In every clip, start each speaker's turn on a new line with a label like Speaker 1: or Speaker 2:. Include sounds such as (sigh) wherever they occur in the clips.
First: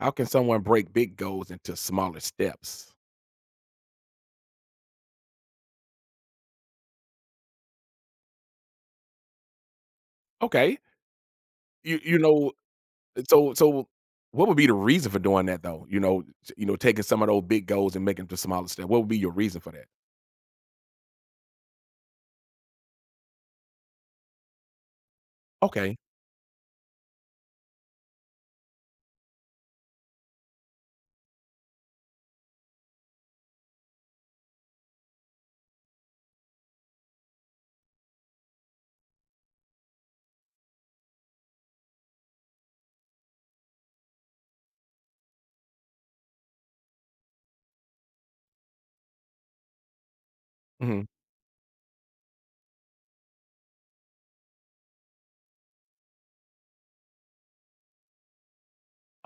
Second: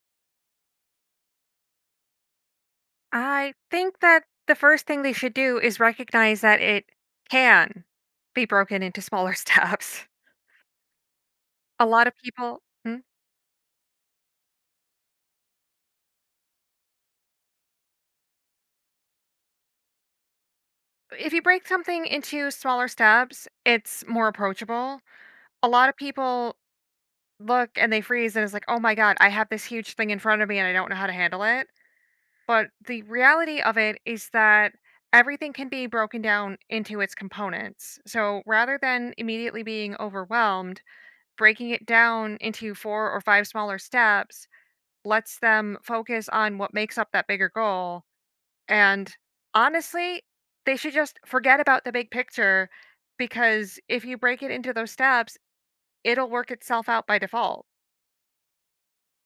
Speaker 1: How can someone break big goals into smaller steps?
Speaker 2: I think that the first thing they should do is recognize that it can be broken into smaller (laughs) steps.
Speaker 1: Okay.
Speaker 2: A
Speaker 1: You
Speaker 2: lot of
Speaker 1: you know,
Speaker 2: people. Hmm?
Speaker 1: so what would be the reason for doing that though? You know, taking some of those big goals and making them to smaller steps. What would be your reason for that?
Speaker 2: If you break something into smaller steps, it's more approachable. A lot of
Speaker 1: Okay.
Speaker 2: people look and they freeze and it's like, "Oh my god, I have this huge thing in front of me and I don't know how to handle it." But the reality of it is that everything can be broken down into its components. So rather than immediately being overwhelmed, breaking it down into 4 or 5 smaller steps lets them focus on what makes up that bigger goal, and honestly, they should
Speaker 1: Mhm.
Speaker 2: just forget about the big picture, because if you break it into those steps, it'll work itself out by default.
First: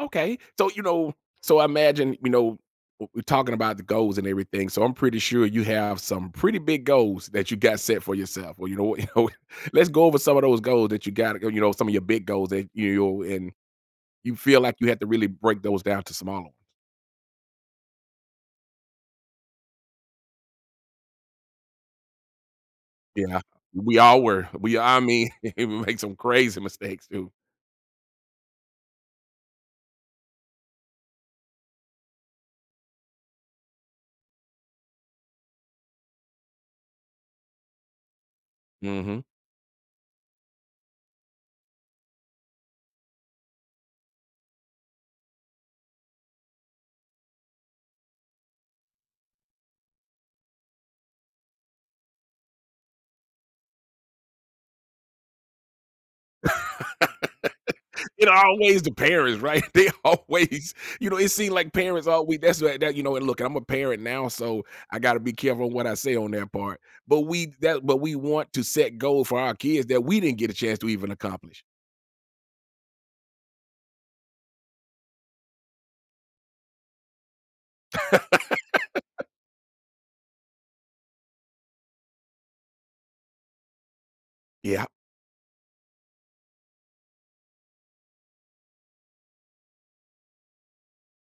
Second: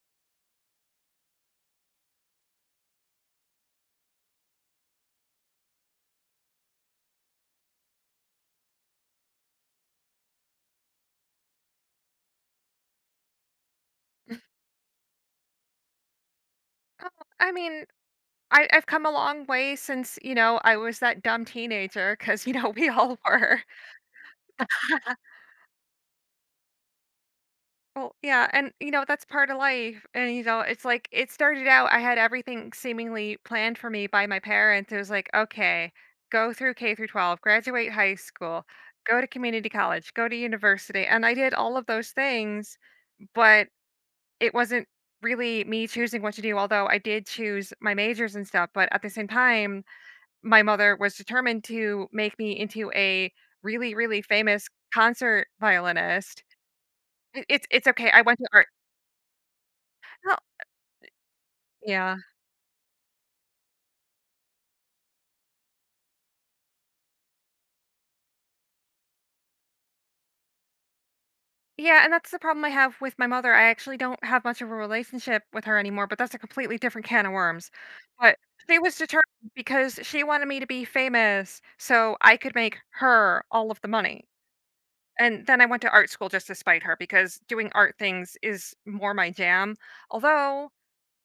Speaker 1: Okay. So I imagine, we're talking about the goals and everything. So I'm pretty sure you have some pretty big goals that you got set for yourself. Well, you know what, (laughs) let's go over some of those goals that you got, some of your big goals that and you feel like you have to really break those down to smaller.
Speaker 2: Oh, I mean, I've come a long way since, you know, I was that dumb teenager, because you know, (laughs) we all
Speaker 1: Yeah.
Speaker 2: were.
Speaker 1: We all were. We I mean, (laughs) we make some crazy mistakes too.
Speaker 2: Well, yeah, and you know, that's part of life. And you know, it's like it started out, I had everything seemingly planned for me by my parents. It was like, okay, go through K through 12, graduate high school, go
Speaker 1: Mhm.
Speaker 2: to community college, go to university. And I did all of those things, but it wasn't really me choosing what to do, although I did choose my majors and stuff. But at the same time, my mother was determined to make me into a really, really famous concert violinist. It's okay. I
Speaker 1: It
Speaker 2: went to art.
Speaker 1: always the parents, right? (laughs) They always it seemed like parents
Speaker 2: Yeah.
Speaker 1: always that's what that and look, I'm a parent now, so I gotta be careful on what I say on that part. But we that but we want to set goals for our kids that we didn't get a chance to even accomplish.
Speaker 2: Yeah, and that's the problem I have with my mother. I actually don't have much of a relationship with her anymore, but that's a completely different can of worms. But she was determined because she wanted me to be famous so I could make her all of the money.
Speaker 1: Yeah.
Speaker 2: And then I went to art school just to spite her because doing art things is more my jam. Although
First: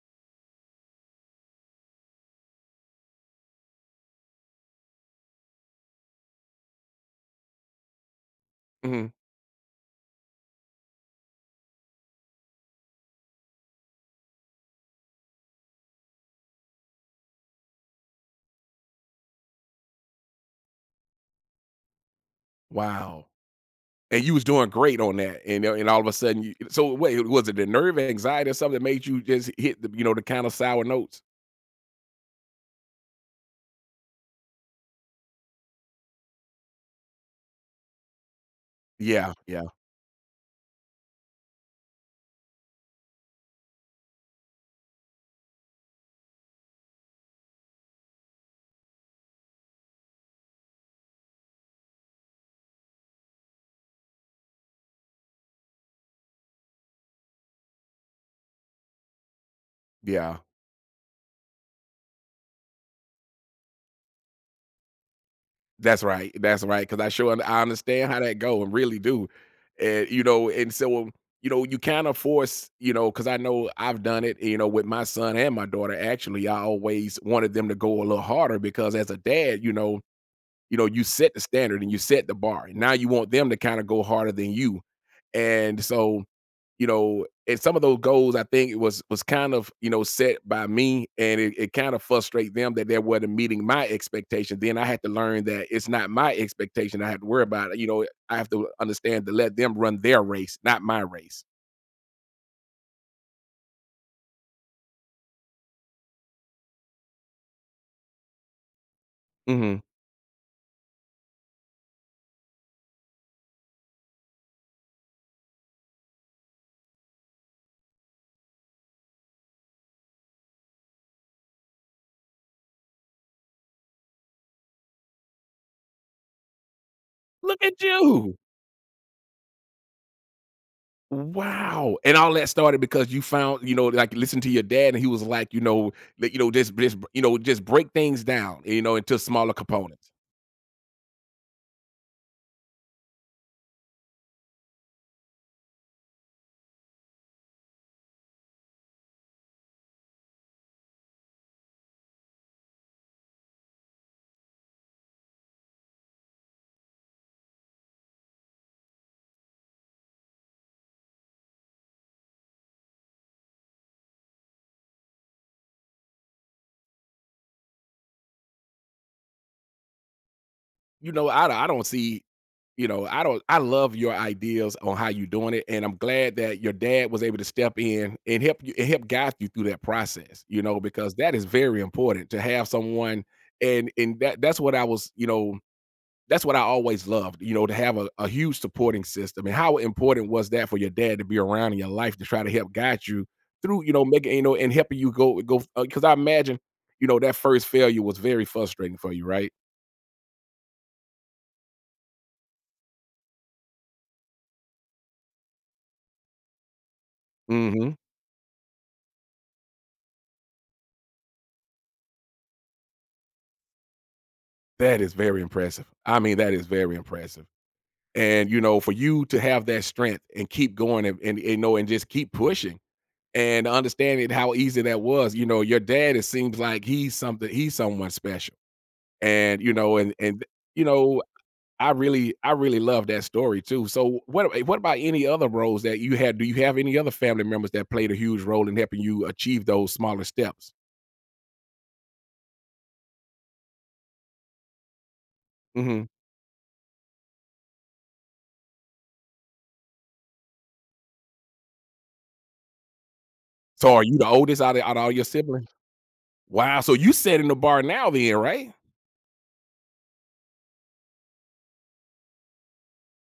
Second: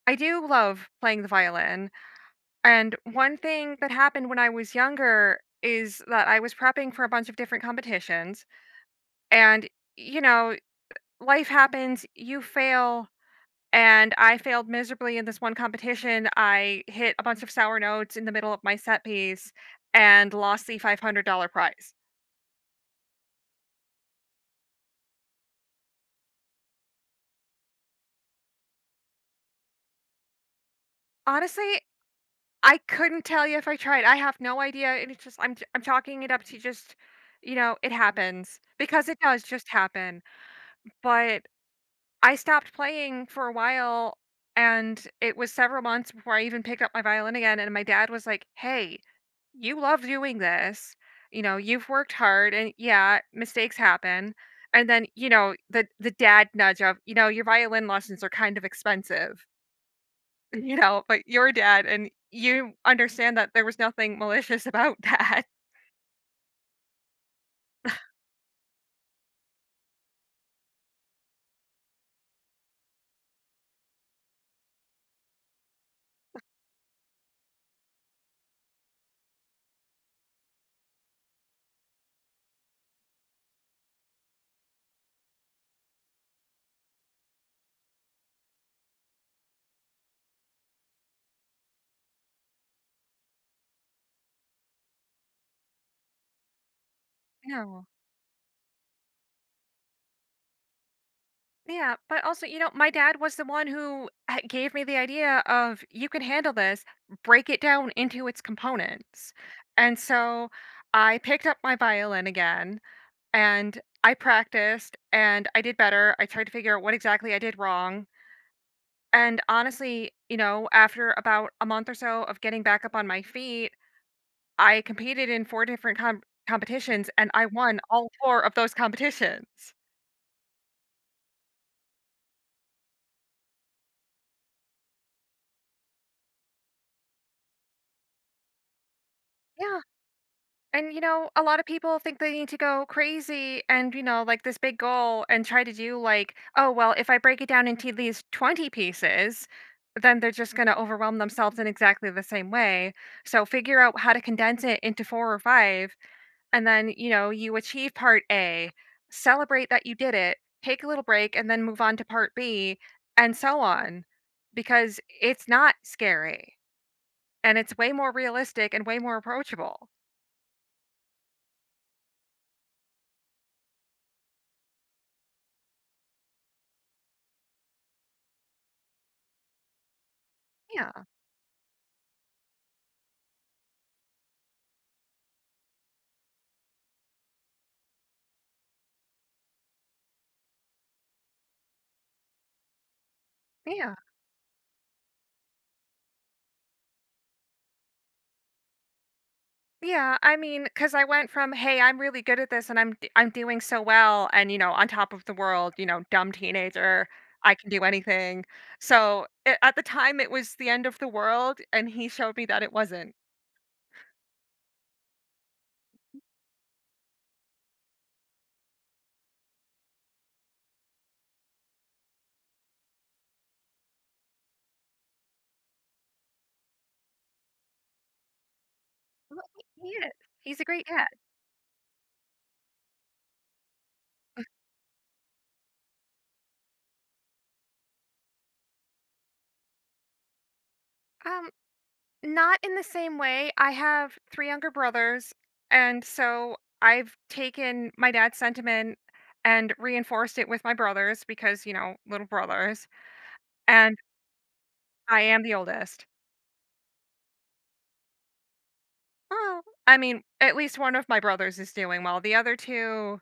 Speaker 2: I do love playing the violin. And one thing that happened when I was younger is that I was prepping for a bunch of different competitions.
Speaker 1: Mhm.
Speaker 2: And, you know, life happens, you fail, and I failed miserably in this one competition. I hit a bunch of sour notes in the middle of my set piece and lost the $500 prize.
Speaker 1: Wow. And you was doing great on that, and a and all of a sudden you so wait, was it the nerve, anxiety, or something that made you just hit the the kind of sour notes?
Speaker 2: Honestly, I couldn't tell you if I tried. I have no idea, and it's just I'm chalking it up to just, you know, it happens because it
Speaker 1: Yeah,
Speaker 2: does
Speaker 1: yeah,
Speaker 2: just happen. But I stopped playing for a while, and it was several months before I even picked up my violin again, and my dad was like, "Hey, you love doing this. You know, you've worked hard and yeah, mistakes happen." And then, you know, the dad nudge of, "You know, your violin lessons are kind of expensive." (laughs)
Speaker 1: yeah.
Speaker 2: You know, but you're dad and you understand that there was nothing malicious about that.
Speaker 1: That's right, that's right. Because I understand how that go, and really do, and, so, you kinda force because I know I've done it, with my son and my daughter, actually, I always wanted them to go a little harder because as a dad, you set the standard and you set the bar, and now you want them to kinda go harder than you, and so you know, and some of those goals, I think it was kind of set by me, and it kind of frustrated them that they wasn't meeting my expectation. Then I had to learn that it's not my expectation I have to worry
Speaker 2: (laughs)
Speaker 1: about. You
Speaker 2: No.
Speaker 1: know, I have to understand to let them run their race, not my race.
Speaker 2: Yeah, but also, you know, my dad was the one who gave me the idea of you can handle this, break it down into its components.
Speaker 1: Hmm.
Speaker 2: And so I picked up my violin again and I practiced and I did better. I tried to figure out what exactly I did wrong. And honestly, you know, after about a month or so of getting back up on my feet, I competed in four different competitions and I
Speaker 1: Look at
Speaker 2: won all
Speaker 1: you.
Speaker 2: four of those competitions.
Speaker 1: Wow. And all that started because you found, like listen to your dad and he was like, that, just break things down, into smaller
Speaker 2: Yeah.
Speaker 1: components.
Speaker 2: And you know, a lot of people think they need to go crazy and, you know, like this big goal and try to do like, oh, well, if I break it down into these 20 pieces, then they're just going to overwhelm themselves in exactly the same way. So figure out how to condense it into four or five. And then, you know, you achieve part A, celebrate that you did it, take a little break, and then move on to part B, and so on. Because it's not scary and it's way more realistic and way more approachable.
Speaker 1: You know, I don't see I don't I love your ideas on how you doing it, and I'm glad that your dad was able to step in and help you and help guide you through that process,
Speaker 2: Yeah.
Speaker 1: because that is very important to have someone and that's what I was, that's what I always loved, to have a huge supporting system. And how important was that for your dad to be around in your life to try to help guide you through, you
Speaker 2: Yeah.
Speaker 1: know, making you know and helping you go because I imagine, that first failure was very frustrating for you, right?
Speaker 2: Yeah, I mean, cause I went from, "Hey, I'm really good at this and I'm doing so well," and, you know, on top of the world, you know, dumb teenager, I can do
Speaker 1: Hmm.
Speaker 2: anything. So, a at the time, it was the end of the world, and he showed me that it wasn't.
Speaker 1: That is very impressive. I mean, that is very impressive. And for you to have that strength and keep going and and just keep pushing and understanding how easy that was. You know, your dad it seems like he's someone special.
Speaker 2: Well, he is.
Speaker 1: And
Speaker 2: He's a great
Speaker 1: you
Speaker 2: dad.
Speaker 1: know, I really love that story too. So what about any other roles that you had? Do you have any other family members that played a huge role in helping you achieve those smaller steps?
Speaker 2: Um, Not in the same way. I have 3 younger brothers, and
Speaker 1: Mhm.
Speaker 2: so I've taken my dad's sentiment and reinforced it with my brothers because, you know, little brothers.
Speaker 1: So
Speaker 2: And
Speaker 1: are you the oldest out of all
Speaker 2: I
Speaker 1: your
Speaker 2: am the
Speaker 1: siblings?
Speaker 2: oldest.
Speaker 1: Wow. So you setting the bar now then, right?
Speaker 2: Oh, I mean, at least one of my brothers is doing well. The other 2,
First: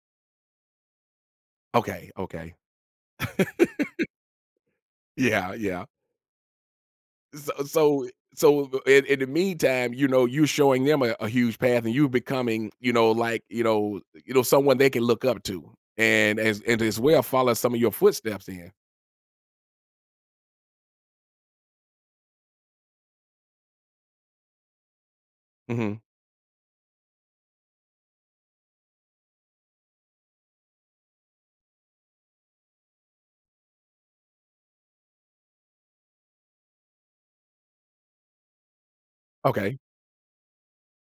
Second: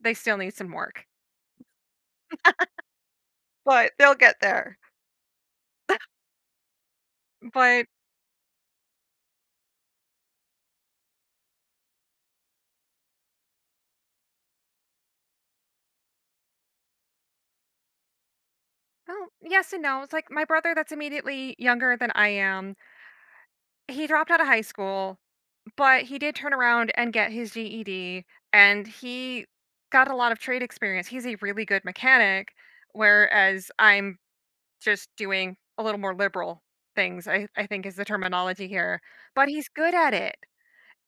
Speaker 2: they still need some work.
Speaker 1: Okay, okay.
Speaker 2: But they'll get there.
Speaker 1: Yeah, yeah. So
Speaker 2: But
Speaker 1: so so in the meantime, you're showing them a huge path and you becoming, like, someone they can look up to and as well follow some of your footsteps in.
Speaker 2: well, yes and no. It's like my brother that's immediately younger than I am, he dropped out of high school.
Speaker 1: Mhm.
Speaker 2: But he did turn around and get his GED, and he got a lot of trade experience. He's a really good mechanic, whereas I'm just doing a little more liberal things, I think is the terminology here. But he's
Speaker 1: Okay.
Speaker 2: good at it.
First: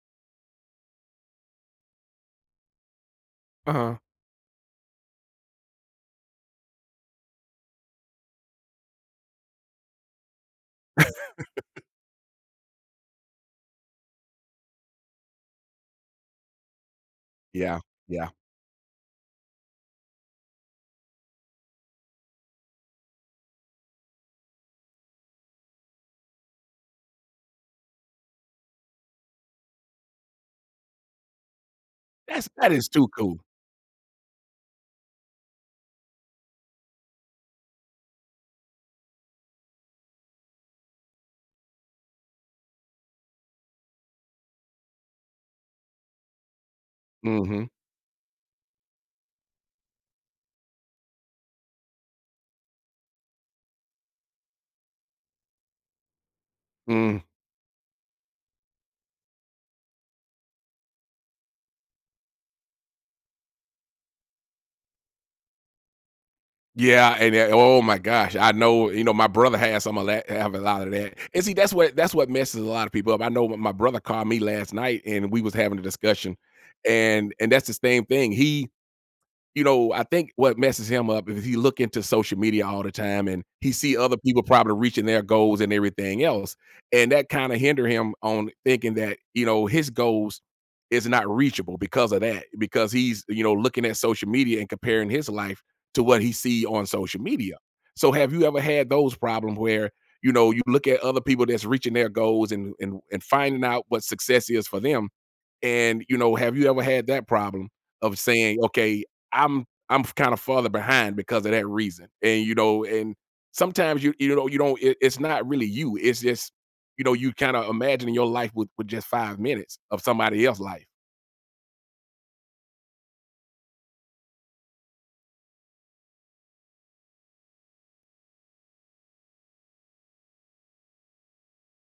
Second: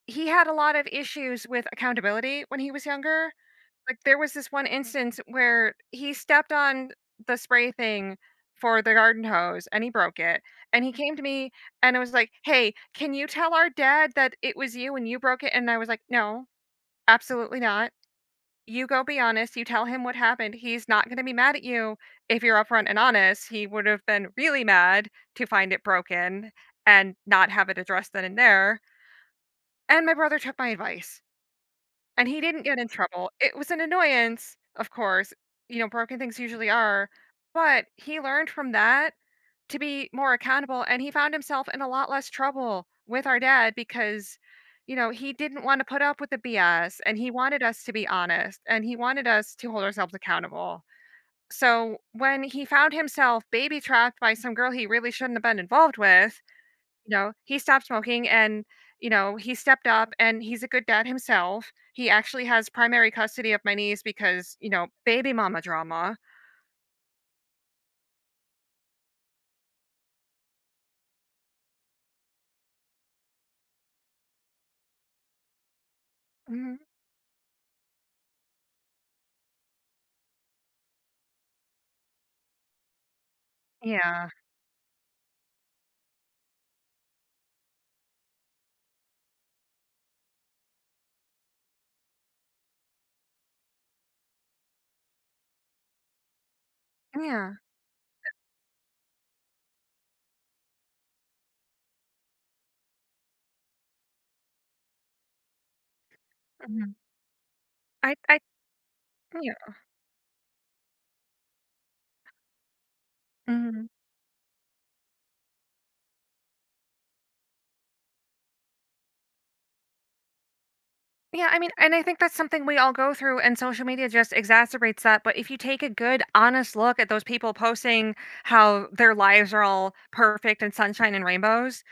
Speaker 2: He had a lot of issues with accountability when he was younger.
Speaker 1: Uh-huh.
Speaker 2: Like, there was this one instance where he stepped on the spray thing for the garden hose, and he broke it, and he came to me and I was like, "Hey, can you tell our dad that it was you and you broke it?" And I was like, "No, absolutely
Speaker 1: Yeah.
Speaker 2: not.
Speaker 1: Yeah.
Speaker 2: You go be honest, you tell him what happened. He's not gonna be mad at you if you're upfront and honest. He would have been really mad to find it broken and not have it addressed then and there." And my brother took my advice. And he didn't
Speaker 1: That
Speaker 2: get in
Speaker 1: is too
Speaker 2: trouble.
Speaker 1: cool.
Speaker 2: It was an annoyance, of course, you know, broken things usually are, but he learned from that to be more accountable and he found himself in a lot less trouble with our dad because you know, he didn't want to put up with the BS and he wanted
Speaker 1: Mhm.
Speaker 2: us to be honest and he wanted us to hold ourselves accountable. So when he found himself baby trapped by some girl he really shouldn't have been involved with, you
Speaker 1: Mhm.
Speaker 2: know, he stopped smoking and, you know, he stepped up and he's a good dad himself. He actually has primary custody of my niece because, you know, baby mama drama.
Speaker 1: Yeah, and oh my gosh, I know. You know, my brother has some of that. Have a lot of that. And see, that's what messes a lot of people up. I know my brother called me last night, and we was having a discussion,
Speaker 2: Mhm.
Speaker 1: and that's the same thing. I think what messes him up is he look into social media all the time and he see other
Speaker 2: Yeah.
Speaker 1: people probably reaching their goals and everything else. And that kind of hinder him on thinking that, his goals is not reachable because of that, because he's, looking at social media and comparing his life to what he see on social
Speaker 2: Yeah.
Speaker 1: media. So have you ever had those problems where, you look at other people that's reaching their goals and finding out what success is for them and, have you ever
Speaker 2: Mhm.
Speaker 1: had that problem of
Speaker 2: I
Speaker 1: saying, "Okay,
Speaker 2: yeah.
Speaker 1: I'm kind of farther behind because of that reason." And
Speaker 2: Mhm.
Speaker 1: sometimes you don't it's not really you. It's just, you kind of imagining your life with just 5 minutes of somebody else's life.
Speaker 2: Yeah, I mean, and I think that's something we all go through, and social media just exacerbates that. But if you take a good, honest look at those people posting how their lives are all perfect and sunshine and rainbows,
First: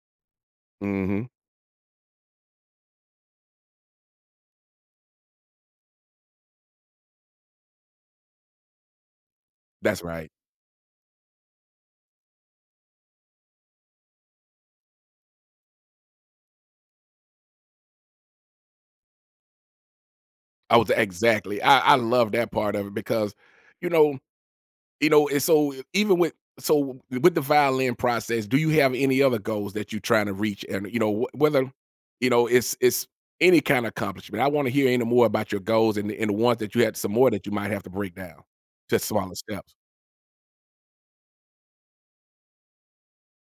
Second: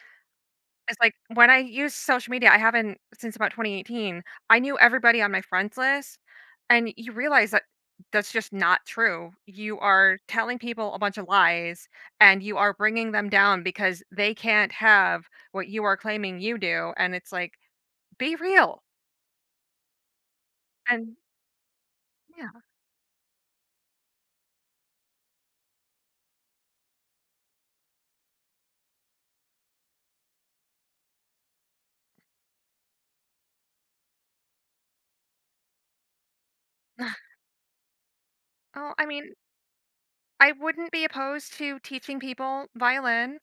Speaker 2: it's like
Speaker 1: Mhm.
Speaker 2: when I use social media, I haven't since about 2018. I knew everybody on my friends list, and you realize that that's just not true. You
Speaker 1: That's
Speaker 2: are
Speaker 1: right.
Speaker 2: telling people a bunch of lies, and you are bringing them down because they can't have what you are claiming you do. And it's like, be real.
Speaker 1: I was
Speaker 2: And
Speaker 1: exactly. I love that
Speaker 2: yeah,
Speaker 1: part of it because, you know You know, and so even with the violin process, do you have any other goals that you're trying to reach? And whether it's any kind of accomplishment. I want to hear any more about your goals and and the ones that you had some
Speaker 2: (sighs)
Speaker 1: more
Speaker 2: (laughs)
Speaker 1: that you might have to break down.
Speaker 2: oh, I
Speaker 1: Just
Speaker 2: mean,
Speaker 1: smaller steps.
Speaker 2: I wouldn't be opposed to teaching people violin.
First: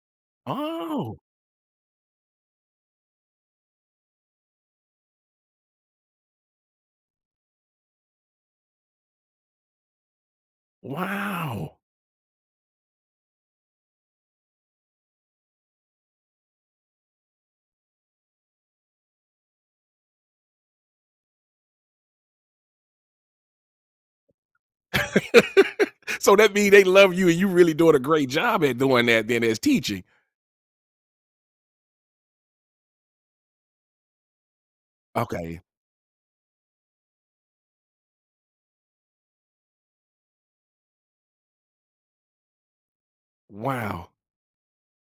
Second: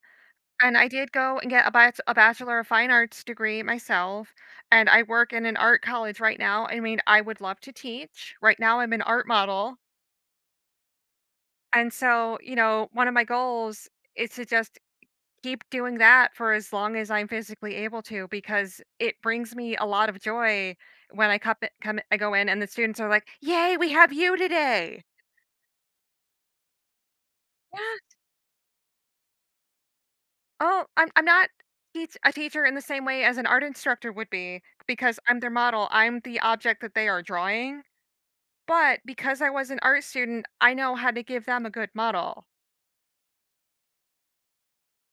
Speaker 2: And I did
Speaker 1: Oh,
Speaker 2: go and get a Bachelor of Fine Arts degree myself, and I work in an art college right now. I mean, I would love to teach. Right now, I'm an art model,
Speaker 1: wow.
Speaker 2: and so, you know, one of my goals is to just keep doing that for as long as I'm physically able to because it brings me a lot of joy when I come come I go in and the students are like, "Yay, we have you today."
Speaker 1: (laughs) So that means they love you and you really doing a great job at doing that then as teaching.
Speaker 2: Oh, I'm not teacher in the same way as an art instructor would be because I'm their
Speaker 1: Okay.
Speaker 2: model. I'm the object that they are drawing. But because I was an art student, I know how to give them a good model.
Speaker 1: Wow.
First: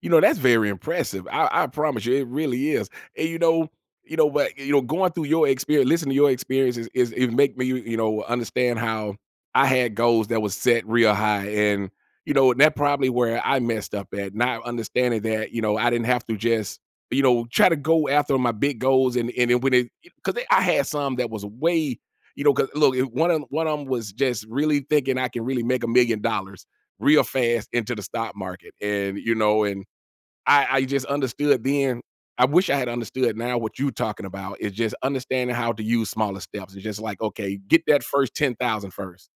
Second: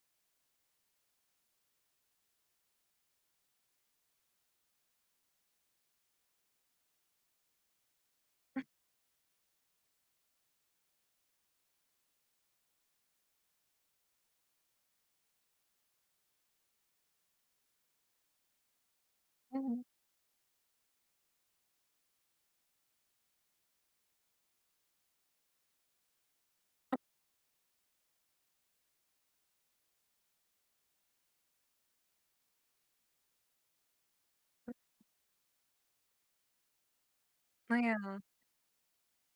Speaker 1: You know, that's very impressive. I promise you, it really is. And, going through your experience listening to your experiences is it make me, understand how I had goals that was set real high, and that probably where I messed up at, not understanding that, I didn't have to just, try to go after my big goals and then when
Speaker 2: Mhm.
Speaker 1: because I had some that was way because look, if one of them was just really thinking I can really make $1,000,000 real fast into the stock market, and, I just understood then. I wish I had understood now what you're talking about is just understanding how to use smaller steps. It's just like, okay, get that
Speaker 2: Yeah.
Speaker 1: first 10,000 first.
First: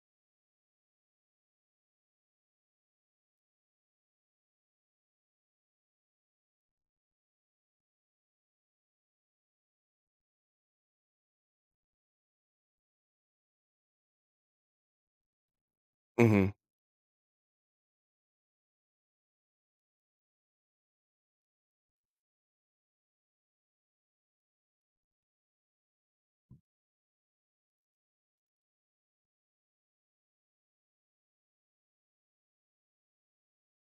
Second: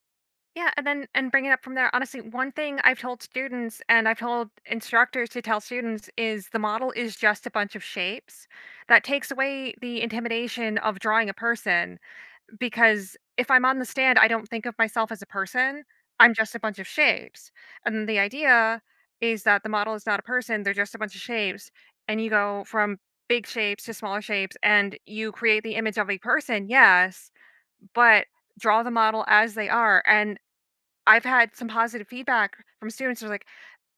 Speaker 2: Yeah, and then and bring it up from there. Honestly, one thing I've told students and I've told instructors to tell students is the model is just a bunch of shapes. That takes away the intimidation of drawing a person. Because if I'm on the stand, I don't think of myself as a person.
Speaker 1: first.
Speaker 2: I'm
Speaker 1: Hmm.
Speaker 2: just a bunch of shapes. And the idea is that the model is not a person, they're just a bunch of shapes. And you go from big shapes to smaller shapes and you create the image of a person, yes, but draw the model as they are. And I've had some positive feedback from students who are like,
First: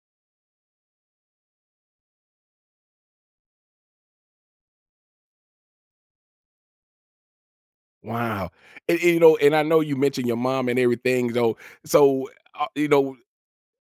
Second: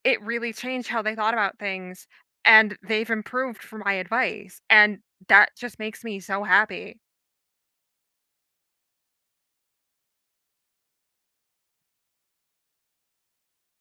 Speaker 2: it really changed how they thought about things and they've improved from my advice. And that just makes me so happy.
Speaker 1: Wow. And, I know you mentioned your mom and everything. So, uh, you know,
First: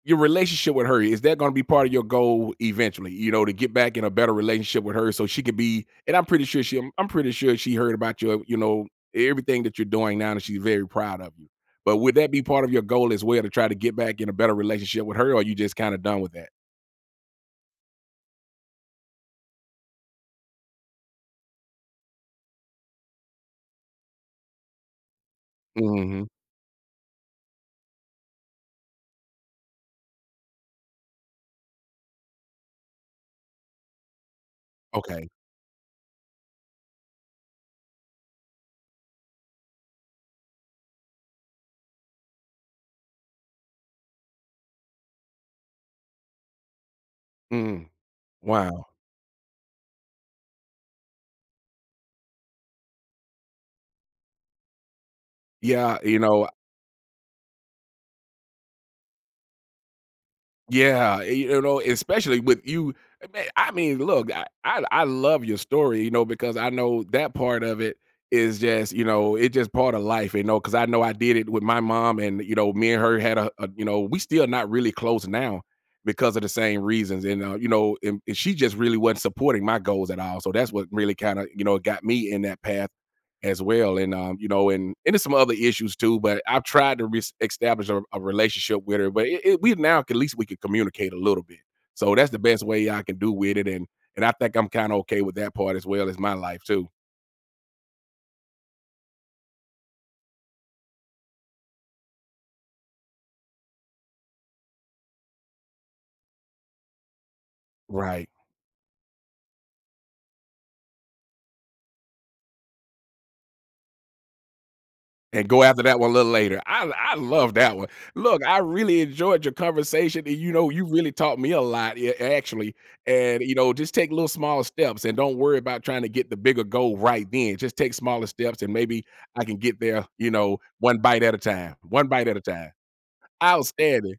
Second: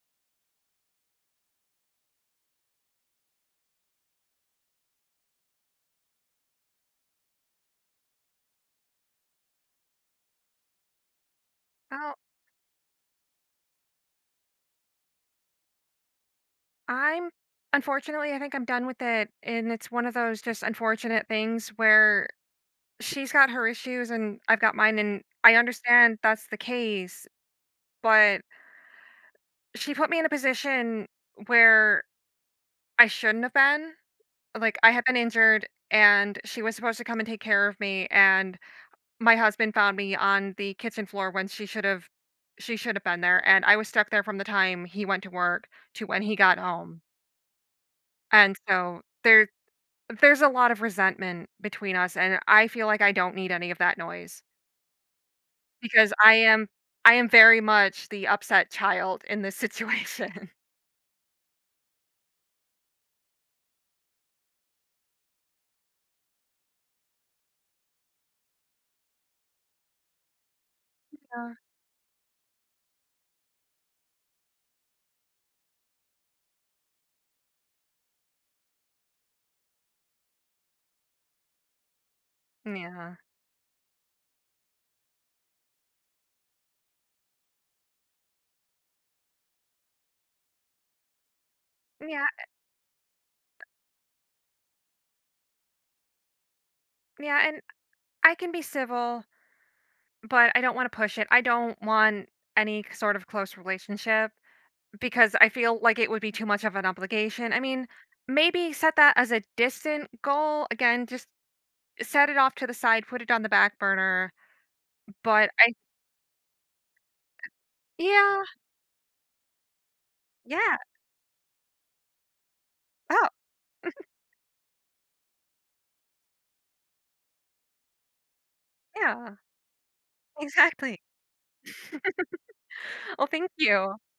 Speaker 1: your relationship with her, is that gonna be part of your goal eventually, to get back in a better relationship with her so she could be and I'm pretty sure she I'm pretty sure she heard about everything that you're doing now and she's very proud of you. But
Speaker 2: Oh,
Speaker 1: would that be part of your goal as well to try to get back in a better relationship with her, or you just kinda done with that?
Speaker 2: I'm unfortunately, I think I'm done with it. And it's one of those just unfortunate things where she's got her issues and I've got mine. And I understand
Speaker 1: Mhm.
Speaker 2: that's the case. But she put me in a position where I shouldn't have been. Like, I had been
Speaker 1: Okay.
Speaker 2: injured and she was supposed to come and take care of me. And my husband found me on the kitchen floor when she should have. She should have been there, and I was stuck there from the time he went to work to when he got home.
Speaker 1: Mm.
Speaker 2: And
Speaker 1: Wow.
Speaker 2: so there's a lot of resentment between us, and I feel like I don't need any of that noise
Speaker 1: Yeah,
Speaker 2: because I am very much the upset child in this (laughs) situation.
Speaker 1: Yeah, especially with you. I mean, look, I love your story, because I know that part of it is just, it's just part of life, because I know I did it
Speaker 2: Yeah,
Speaker 1: with my mom and, me and her had we still not really close now because of the same reasons and, you know, and she just really wasn't supporting my goals at all, so that's what really kinda, got me in that path
Speaker 2: yeah.
Speaker 1: as well. And you know, and there's some other issues too. But I've tried to establish a relationship with her. But we now can, at least we can communicate a little bit. So
Speaker 2: Yeah,
Speaker 1: that's the best way I can do with it. And I think I'm kind of okay with that part as well as my life too.
Speaker 2: yeah, and I can be civil, but I don't wanna push it. I don't want any k sort of close relationship because I feel like it would be too much of an obligation. I mean,
Speaker 1: Right.
Speaker 2: maybe set that as a distant goal. Again, just set it off to the side, put it on the back burner,
Speaker 1: And
Speaker 2: but
Speaker 1: go
Speaker 2: I
Speaker 1: after that one a little later. I love that one.
Speaker 2: yeah,
Speaker 1: Look, I really enjoyed your conversation, and,
Speaker 2: yeah.
Speaker 1: you really taught me a lot, yeah, actually,
Speaker 2: Oh,
Speaker 1: and, just take little small steps and don't worry about trying to get the bigger goal right then. Just take smaller steps, and maybe
Speaker 2: yeah.
Speaker 1: I can get there, one
Speaker 2: Exactly.
Speaker 1: bite at a time, one bite at a time.
Speaker 2: Well, thank you.
Speaker 1: Outstanding.